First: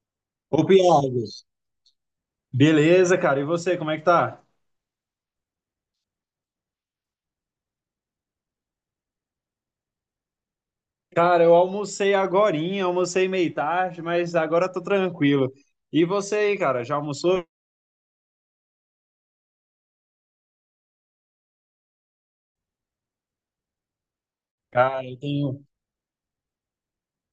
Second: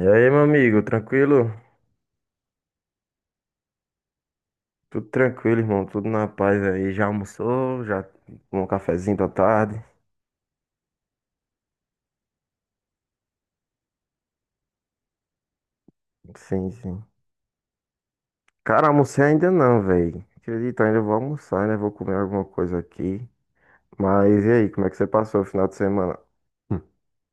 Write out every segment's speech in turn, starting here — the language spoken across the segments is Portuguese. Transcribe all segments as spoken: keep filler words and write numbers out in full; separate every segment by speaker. Speaker 1: E aí, meu
Speaker 2: Ô,
Speaker 1: amigo,
Speaker 2: Piagos,
Speaker 1: tranquilo?
Speaker 2: beleza, cara. E você, como é que tá?
Speaker 1: Tudo tranquilo, irmão, tudo na paz aí. Já almoçou? Já tomou um cafezinho da tarde?
Speaker 2: Cara, eu almocei agorinha, almocei meio tarde, mas agora tô tranquilo. E você aí,
Speaker 1: Sim,
Speaker 2: cara, já
Speaker 1: sim.
Speaker 2: almoçou?
Speaker 1: Cara, almocei ainda não, velho. Acredito, ainda vou almoçar, né? Vou comer alguma coisa aqui. Mas e aí, como é que
Speaker 2: Cara,
Speaker 1: você
Speaker 2: eu
Speaker 1: passou o
Speaker 2: tenho.
Speaker 1: final de semana? Hum.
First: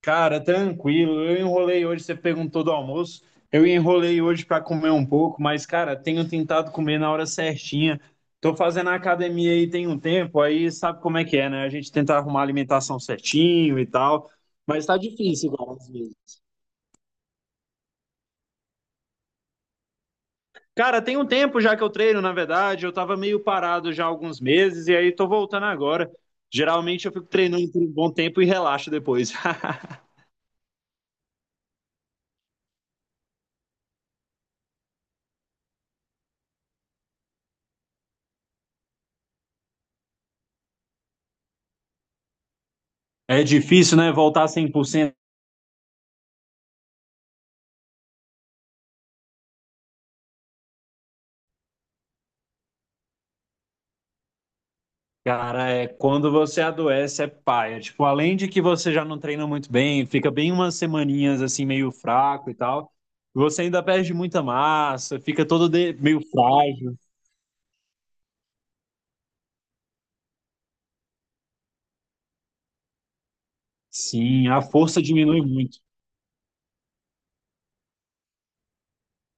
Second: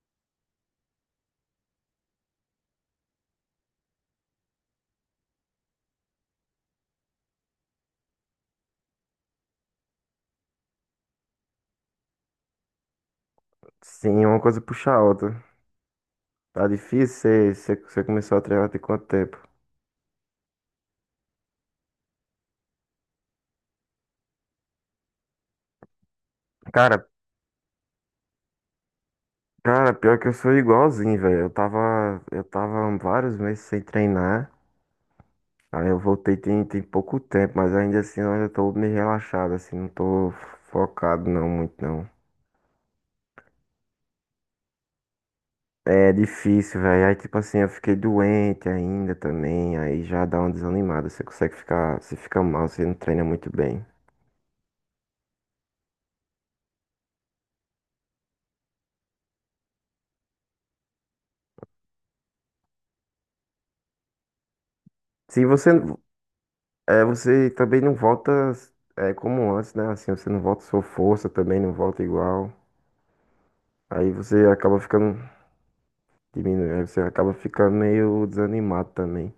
Speaker 2: Cara, tranquilo. Eu enrolei hoje, você perguntou do almoço. Eu enrolei hoje pra comer um pouco, mas, cara, tenho tentado comer na hora certinha. Tô fazendo academia aí tem um tempo, aí sabe como é que é, né? A gente tenta arrumar a alimentação certinho e
Speaker 1: Sim,
Speaker 2: tal,
Speaker 1: uma coisa
Speaker 2: mas
Speaker 1: puxa
Speaker 2: tá
Speaker 1: a outra.
Speaker 2: difícil, cara, às vezes.
Speaker 1: Tá difícil, você você- você começou a treinar tem quanto tempo?
Speaker 2: Cara, tem um tempo já que eu treino, na verdade, eu tava meio parado já há alguns meses e aí tô voltando agora.
Speaker 1: Cara,
Speaker 2: Geralmente eu fico treinando por um bom tempo e relaxo depois.
Speaker 1: cara, pior que eu sou igualzinho, velho. Eu tava, eu tava vários meses sem treinar. Aí eu voltei tem, tem pouco tempo, mas ainda assim eu ainda tô meio relaxado, assim, não tô focado não, muito não.
Speaker 2: É difícil, né, voltar cem por cento.
Speaker 1: É difícil, velho. Aí tipo assim, eu fiquei doente ainda também, aí já dá uma desanimada. Você consegue ficar, você fica mal, você não treina muito bem.
Speaker 2: Cara, é quando você adoece é paia. Tipo, além de que você já não treina muito bem, fica bem umas semaninhas assim meio fraco e tal. Você ainda perde muita massa,
Speaker 1: Se
Speaker 2: fica todo
Speaker 1: você,
Speaker 2: de- meio frágil.
Speaker 1: é, você também não volta é, como antes, né? Assim, você não volta sua força também, não volta igual. Aí você
Speaker 2: Sim, a
Speaker 1: acaba
Speaker 2: força
Speaker 1: ficando
Speaker 2: diminui muito.
Speaker 1: diminuindo, aí você acaba ficando meio desanimado também.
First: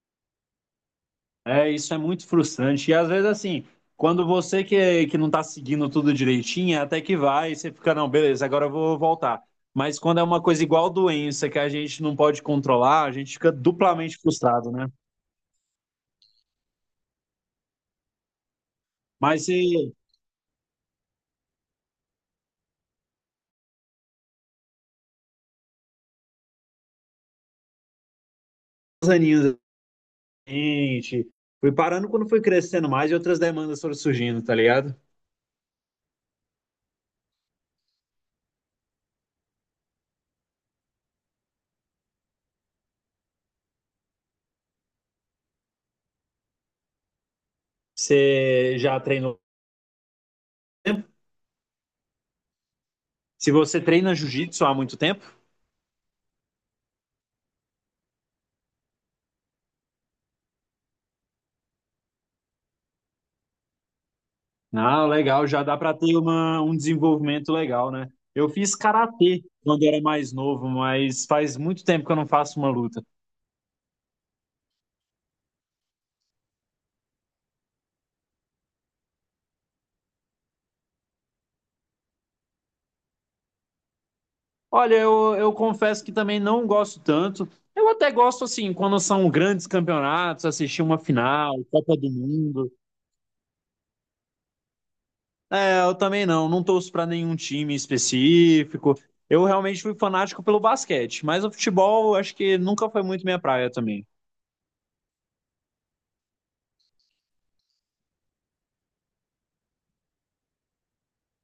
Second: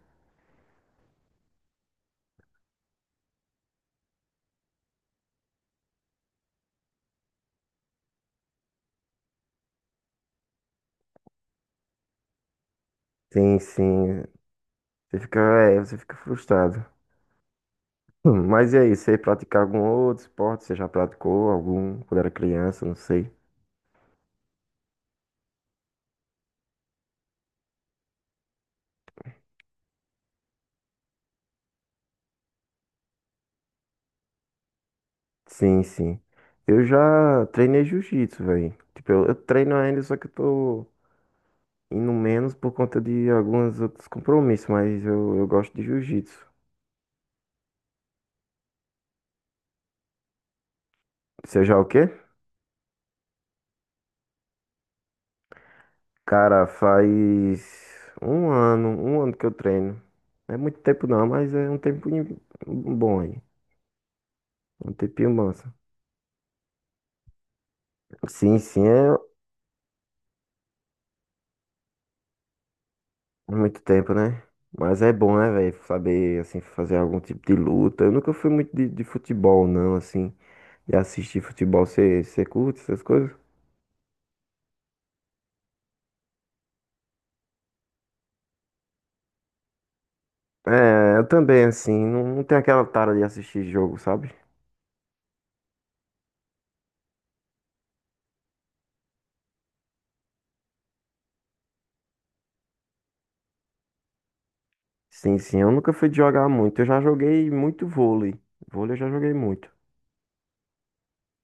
Speaker 2: É, isso é muito frustrante. E às vezes, assim, quando você que, que não tá seguindo tudo direitinho, até que vai, você fica, não, beleza, agora eu vou voltar. Mas quando é uma coisa igual doença que a gente não pode controlar, a gente fica
Speaker 1: Sim,
Speaker 2: duplamente
Speaker 1: sim.
Speaker 2: frustrado, né?
Speaker 1: Você fica, é, você fica frustrado. Hum, Mas e aí, você
Speaker 2: Mas se
Speaker 1: pratica algum outro esporte? Você já praticou algum quando era criança? Não sei.
Speaker 2: os aninhos, gente, fui parando quando fui crescendo mais e outras demandas foram surgindo, tá ligado?
Speaker 1: Sim, sim. Eu já treinei jiu-jitsu, velho. Tipo, eu, eu treino ainda, só que eu tô indo menos por conta de alguns outros compromissos, mas eu, eu gosto de jiu-jitsu.
Speaker 2: Você já treinou há muito tempo?
Speaker 1: Você já o quê?
Speaker 2: Se você treina jiu-jitsu há muito tempo,
Speaker 1: Cara, faz um ano, um ano que eu treino. Não é muito tempo não, mas é um tempinho bom aí. Um
Speaker 2: ah,
Speaker 1: tempinho
Speaker 2: legal, já
Speaker 1: massa.
Speaker 2: dá para ter uma, um desenvolvimento legal, né? Eu
Speaker 1: Sim,
Speaker 2: fiz
Speaker 1: sim, é,
Speaker 2: karatê quando era mais novo, mas faz muito tempo que eu não faço uma luta.
Speaker 1: muito tempo, né? Mas é bom, né, velho? Saber, assim, fazer algum tipo de luta. Eu nunca fui muito de, de futebol, não, assim. E assistir futebol, você curte essas coisas?
Speaker 2: Olha, eu, eu confesso que também não gosto tanto. Eu até gosto, assim, quando são grandes campeonatos, assistir uma
Speaker 1: É, eu
Speaker 2: final,
Speaker 1: também,
Speaker 2: Copa
Speaker 1: assim,
Speaker 2: do
Speaker 1: não, não tenho
Speaker 2: Mundo.
Speaker 1: aquela tara de assistir jogo, sabe?
Speaker 2: É, eu também não, não torço para nenhum time específico. Eu realmente fui fanático pelo basquete, mas o futebol acho que nunca foi muito minha praia também.
Speaker 1: Sim, sim, eu nunca fui de jogar muito. Eu já joguei muito vôlei. Vôlei eu já joguei muito.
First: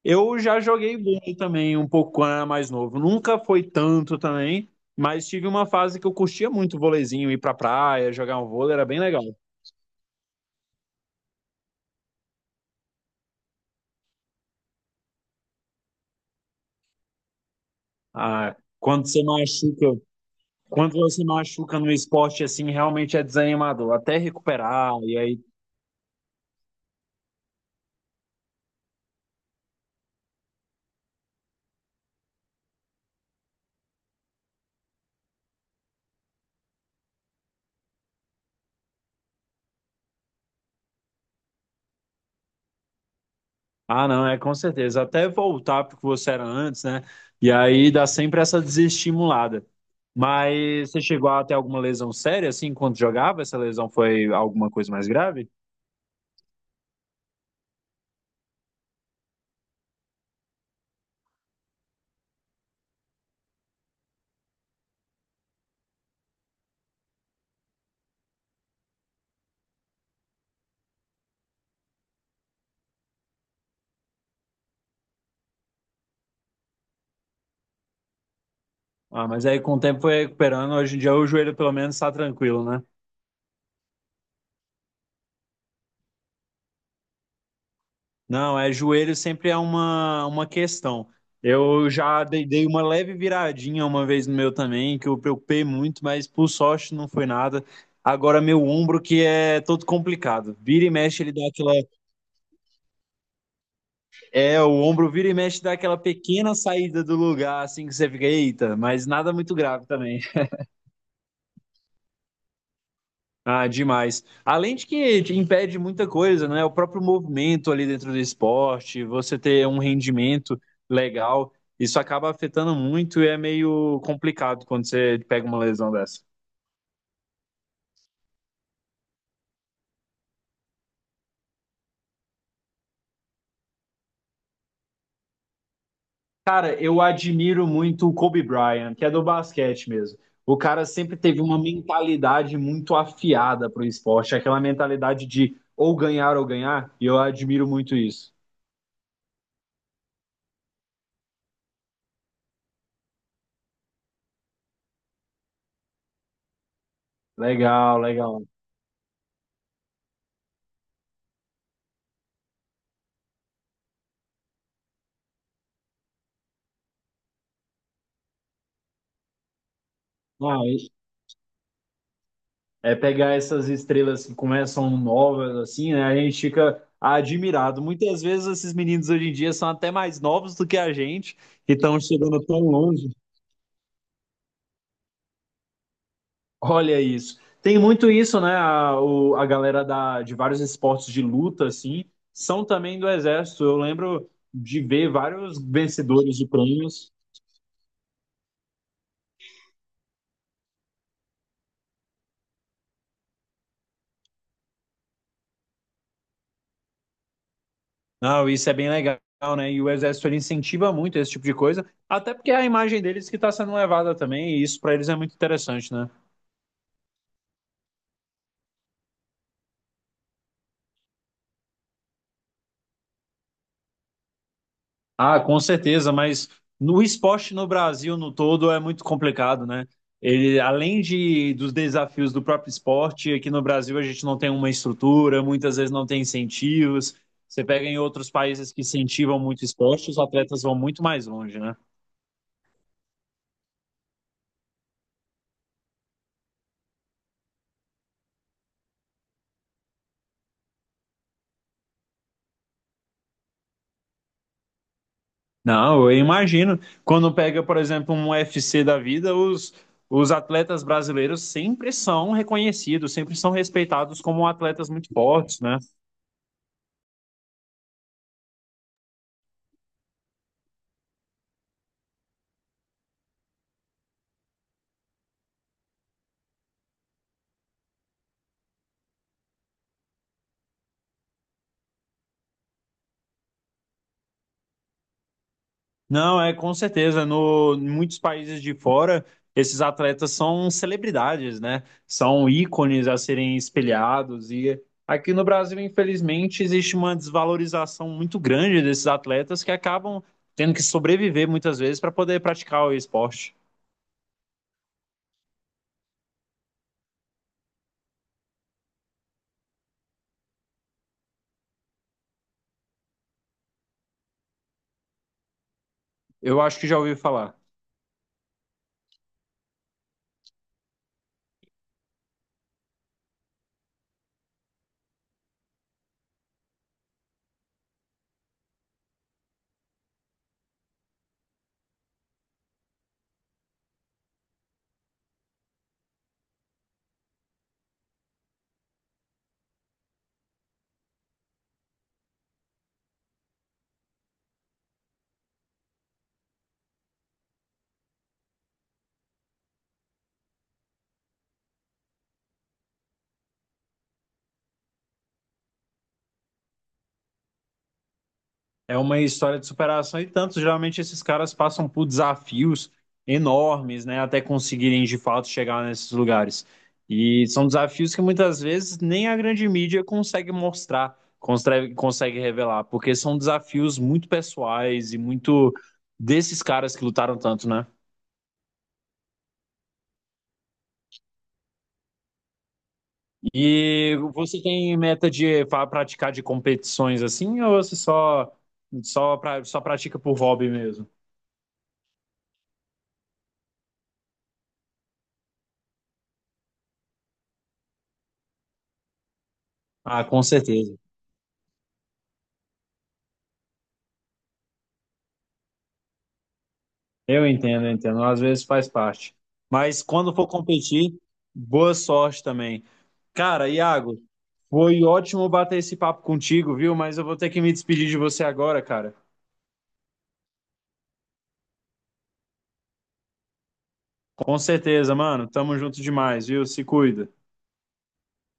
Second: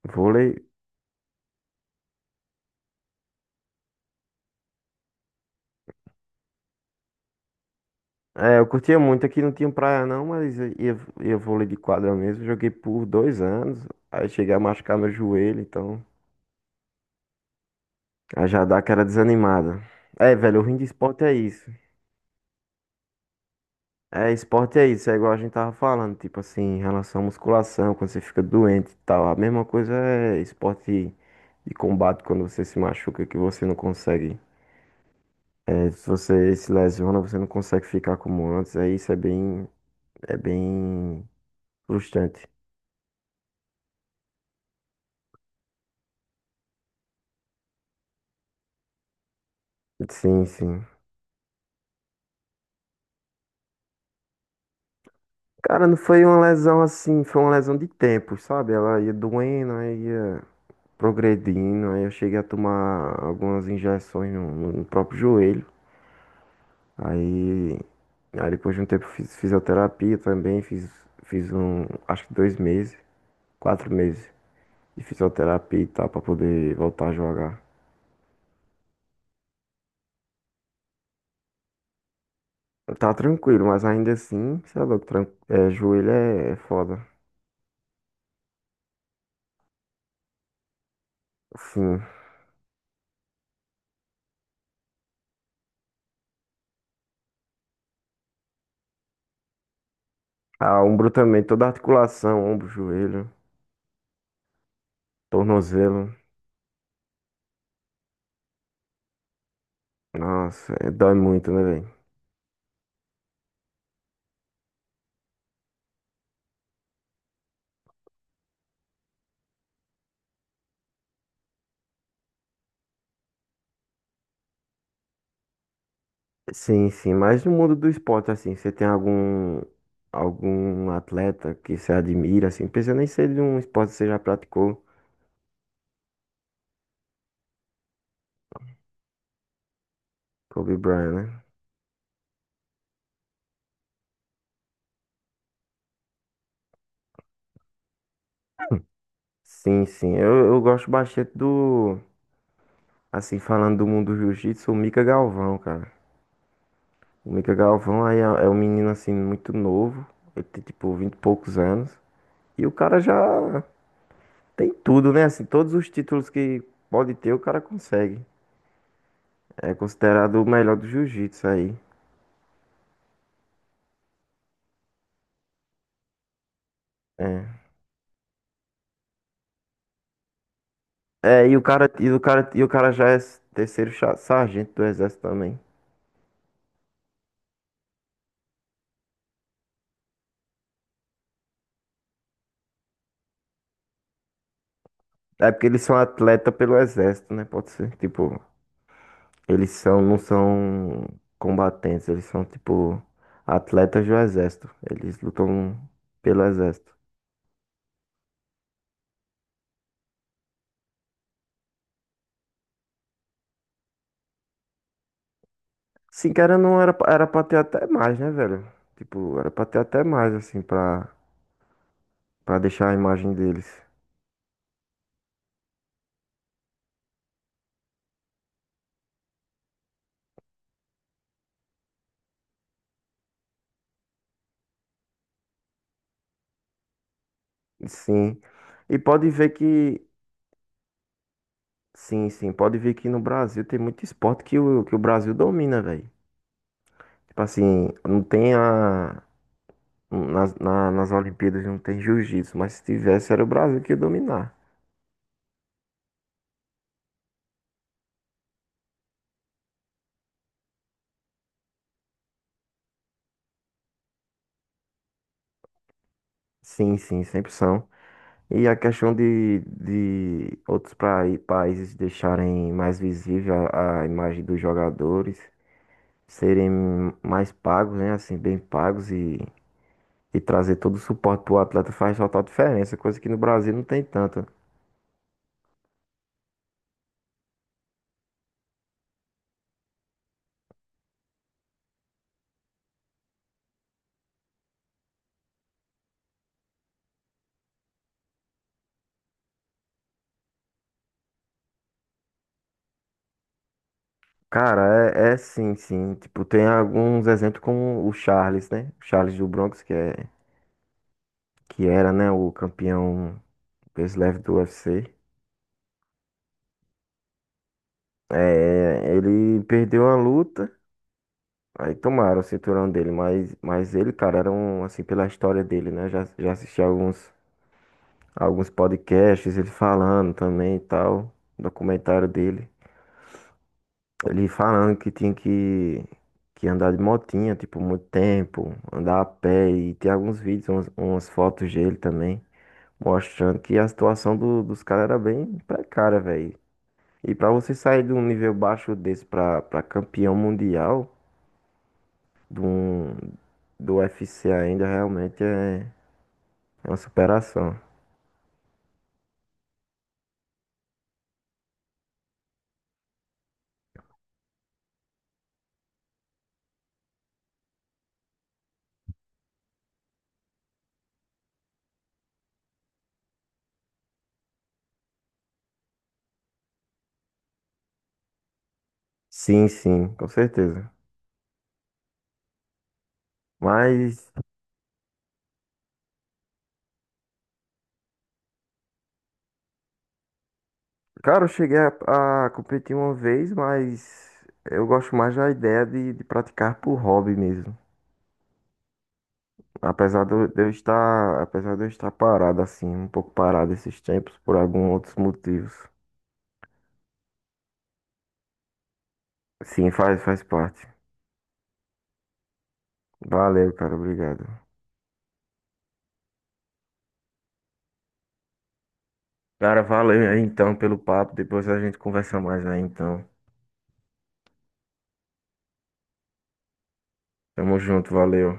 Speaker 2: Eu
Speaker 1: Vôlei.
Speaker 2: já joguei vôlei também um pouco quando era mais novo. Nunca foi tanto também, mas tive uma fase que eu curtia muito o vôleizinho, ir pra praia, jogar um
Speaker 1: É, eu
Speaker 2: vôlei, era
Speaker 1: curtia
Speaker 2: bem legal.
Speaker 1: muito. Aqui não tinha praia, não, mas ia, ia vôlei de quadra mesmo. Joguei por dois anos. Aí cheguei a machucar meu joelho, então. Aí
Speaker 2: Ah,
Speaker 1: já dá aquela
Speaker 2: quando você
Speaker 1: desanimada.
Speaker 2: machuca,
Speaker 1: É, velho, o ruim de
Speaker 2: quando você
Speaker 1: esporte é isso.
Speaker 2: machuca no esporte assim, realmente é desanimador, até
Speaker 1: É, esporte é
Speaker 2: recuperar
Speaker 1: isso, é
Speaker 2: e
Speaker 1: igual a
Speaker 2: aí,
Speaker 1: gente tava falando, tipo assim, em relação à musculação, quando você fica doente e tal. A mesma coisa é esporte de combate, quando você se machuca, que você não consegue. É, se você se lesiona, você não consegue ficar como antes. Aí isso é bem, é bem frustrante.
Speaker 2: ah, não, é com certeza, até voltar pro que você era antes, né? E aí dá sempre essa desestimulada.
Speaker 1: Sim, sim.
Speaker 2: Mas você chegou a ter alguma lesão séria assim quando jogava? Essa lesão foi alguma coisa mais grave?
Speaker 1: Cara, não foi uma lesão assim, foi uma lesão de tempo, sabe? Ela ia doendo, aí ia progredindo. Aí eu cheguei a tomar algumas injeções no, no- próprio joelho. Aí, aí depois de um tempo fiz fisioterapia também, fiz, fiz um, acho que dois meses, quatro meses de fisioterapia e tal, pra poder voltar a jogar.
Speaker 2: Ah, mas aí com o tempo foi recuperando. Hoje em dia o joelho pelo menos está tranquilo, né?
Speaker 1: Tá tranquilo, mas ainda assim, sei lá, tran- é, joelho é, é foda.
Speaker 2: Não, é joelho sempre é uma, uma questão. Eu
Speaker 1: Sim.
Speaker 2: já dei, dei uma leve viradinha uma vez no meu também, que eu preocupei muito, mas por sorte não foi nada. Agora meu ombro que é todo complicado.
Speaker 1: Ah,
Speaker 2: Vira e
Speaker 1: ombro
Speaker 2: mexe ele
Speaker 1: também,
Speaker 2: dá
Speaker 1: toda
Speaker 2: aquela...
Speaker 1: articulação, ombro, joelho,
Speaker 2: É, o ombro vira e mexe dá aquela
Speaker 1: tornozelo.
Speaker 2: pequena saída do lugar, assim que você fica, eita, mas nada muito grave também.
Speaker 1: Nossa, é, dói muito, né, velho?
Speaker 2: Ah, demais. Além de que te impede muita coisa, né? O próprio movimento ali dentro do esporte, você ter um rendimento legal, isso acaba afetando muito e é meio complicado quando você pega uma lesão dessa.
Speaker 1: Sim, sim, mas no mundo do esporte, assim, você tem algum algum atleta que você admira, assim, pensando em ser de um esporte que você já praticou.
Speaker 2: Cara, eu admiro muito o Kobe Bryant, que é do basquete mesmo. O
Speaker 1: Kobe
Speaker 2: cara
Speaker 1: Bryant,
Speaker 2: sempre teve
Speaker 1: né?
Speaker 2: uma mentalidade muito afiada pro esporte, aquela mentalidade de ou ganhar ou ganhar, e eu admiro muito isso.
Speaker 1: Sim, sim, eu, eu gosto bastante do, assim, falando do mundo do jiu-jitsu, o Mika Galvão, cara. O Mika
Speaker 2: Legal,
Speaker 1: Galvão aí é,
Speaker 2: legal.
Speaker 1: é um menino, assim, muito novo, ele tem, tipo, vinte e poucos anos, e o cara já tem tudo, né? Assim, todos os títulos que pode ter, o cara consegue. É considerado o
Speaker 2: Ah,
Speaker 1: melhor do jiu-jitsu aí.
Speaker 2: é pegar essas estrelas que começam novas, assim, né? A gente fica
Speaker 1: É.
Speaker 2: admirado. Muitas vezes esses meninos hoje em dia são até mais novos do que a gente
Speaker 1: É, e o
Speaker 2: e
Speaker 1: cara,
Speaker 2: estão
Speaker 1: e o
Speaker 2: chegando
Speaker 1: cara,
Speaker 2: tão
Speaker 1: e o cara já
Speaker 2: longe.
Speaker 1: é terceiro cha- sargento do exército também.
Speaker 2: Olha isso. Tem muito isso, né? A, o- a galera da, de vários esportes de luta, assim, são também do exército. Eu lembro de ver
Speaker 1: É
Speaker 2: vários
Speaker 1: porque eles são
Speaker 2: vencedores de
Speaker 1: atleta pelo
Speaker 2: prêmios.
Speaker 1: exército, né? Pode ser. Tipo, eles são, não são combatentes, eles são, tipo, atletas do exército. Eles lutam pelo exército.
Speaker 2: Não, isso é bem legal, né? E o exército ele incentiva muito esse tipo de coisa, até porque é a imagem deles que está sendo levada também, e isso para eles é muito interessante, né?
Speaker 1: Sim, cara, não era, pra- era pra ter até mais, né, velho? Tipo, era pra ter até mais, assim, pra, pra deixar a imagem deles.
Speaker 2: Ah, com certeza, mas no esporte no Brasil no todo é muito complicado, né? Ele, além de, dos desafios do próprio esporte, aqui no Brasil a gente não tem uma estrutura, muitas vezes não tem incentivos. Você pega em outros
Speaker 1: Sim.
Speaker 2: países que
Speaker 1: E pode
Speaker 2: incentivam
Speaker 1: ver
Speaker 2: muito o
Speaker 1: que.
Speaker 2: esporte, os atletas vão muito mais longe, né?
Speaker 1: Sim, sim, pode ver que no Brasil tem muito esporte que o, que o Brasil domina, velho. Tipo assim, não tem a. Nas, na- nas Olimpíadas não tem jiu-jitsu, mas se tivesse era o Brasil que ia dominar.
Speaker 2: Não, eu imagino. Quando pega, por exemplo, um U F C da vida, os, os atletas brasileiros sempre são reconhecidos, sempre são respeitados como atletas muito fortes, né?
Speaker 1: Sim, sim, sempre são. E a questão de, de outros prai- países deixarem mais visível a, a imagem dos jogadores, serem mais pagos, né? Assim, bem pagos e, e trazer todo o suporte pro atleta faz total diferença, coisa que no Brasil não tem tanto.
Speaker 2: Não, é com certeza. No, em muitos países de fora, esses atletas são celebridades, né? São ícones a serem espelhados. E aqui no Brasil, infelizmente, existe uma desvalorização muito grande desses atletas que acabam tendo que sobreviver muitas vezes para poder praticar o esporte.
Speaker 1: Cara, é, é sim, sim. Tipo, tem alguns exemplos como o Charles, né? O Charles do Bronx, que é. Que era, né, o campeão peso leve do U F C.
Speaker 2: Eu acho que já ouvi falar.
Speaker 1: É, ele perdeu a luta, aí tomaram o cinturão dele, mas, mas ele, cara, era um, assim, pela história dele, né? Já, já assisti alguns, alguns podcasts, ele falando também e tal, documentário dele. Ele falando que tinha que, que andar de motinha, tipo, muito tempo, andar a pé, e tem alguns vídeos, umas, umas fotos dele também, mostrando que a situação do- dos caras era bem precária, velho. E para você sair de um nível baixo desse para para campeão mundial do, do U F C ainda realmente é, é uma superação.
Speaker 2: É uma história de superação e tanto, geralmente esses caras passam por desafios enormes, né, até conseguirem de fato chegar nesses lugares. E são desafios que muitas vezes nem a grande mídia consegue mostrar, consegue, consegue revelar, porque são desafios muito pessoais e muito desses caras que lutaram tanto, né?
Speaker 1: Sim, sim, com certeza.
Speaker 2: E
Speaker 1: Mas,
Speaker 2: você tem meta de fa- praticar de competições assim, ou você só só, pra, só pratica por hobby mesmo?
Speaker 1: cara, eu cheguei a, a competir uma vez, mas eu gosto mais da ideia de, de praticar por hobby mesmo.
Speaker 2: Ah,
Speaker 1: Apesar de
Speaker 2: com
Speaker 1: eu de eu
Speaker 2: certeza.
Speaker 1: estar, apesar de eu estar parado assim, um pouco parado esses tempos por alguns outros motivos.
Speaker 2: Eu entendo, eu entendo. Às vezes faz parte.
Speaker 1: Sim,
Speaker 2: Mas
Speaker 1: faz,
Speaker 2: quando
Speaker 1: faz
Speaker 2: for
Speaker 1: parte.
Speaker 2: competir, boa sorte também. Cara,
Speaker 1: Valeu, cara,
Speaker 2: Iago,
Speaker 1: obrigado.
Speaker 2: foi ótimo bater esse papo contigo, viu? Mas eu vou ter que me despedir de você agora, cara.
Speaker 1: Cara, valeu aí então pelo papo. Depois a gente conversa mais aí então.
Speaker 2: Com certeza, mano. Tamo junto demais, viu? Se cuida.
Speaker 1: Tamo junto, valeu.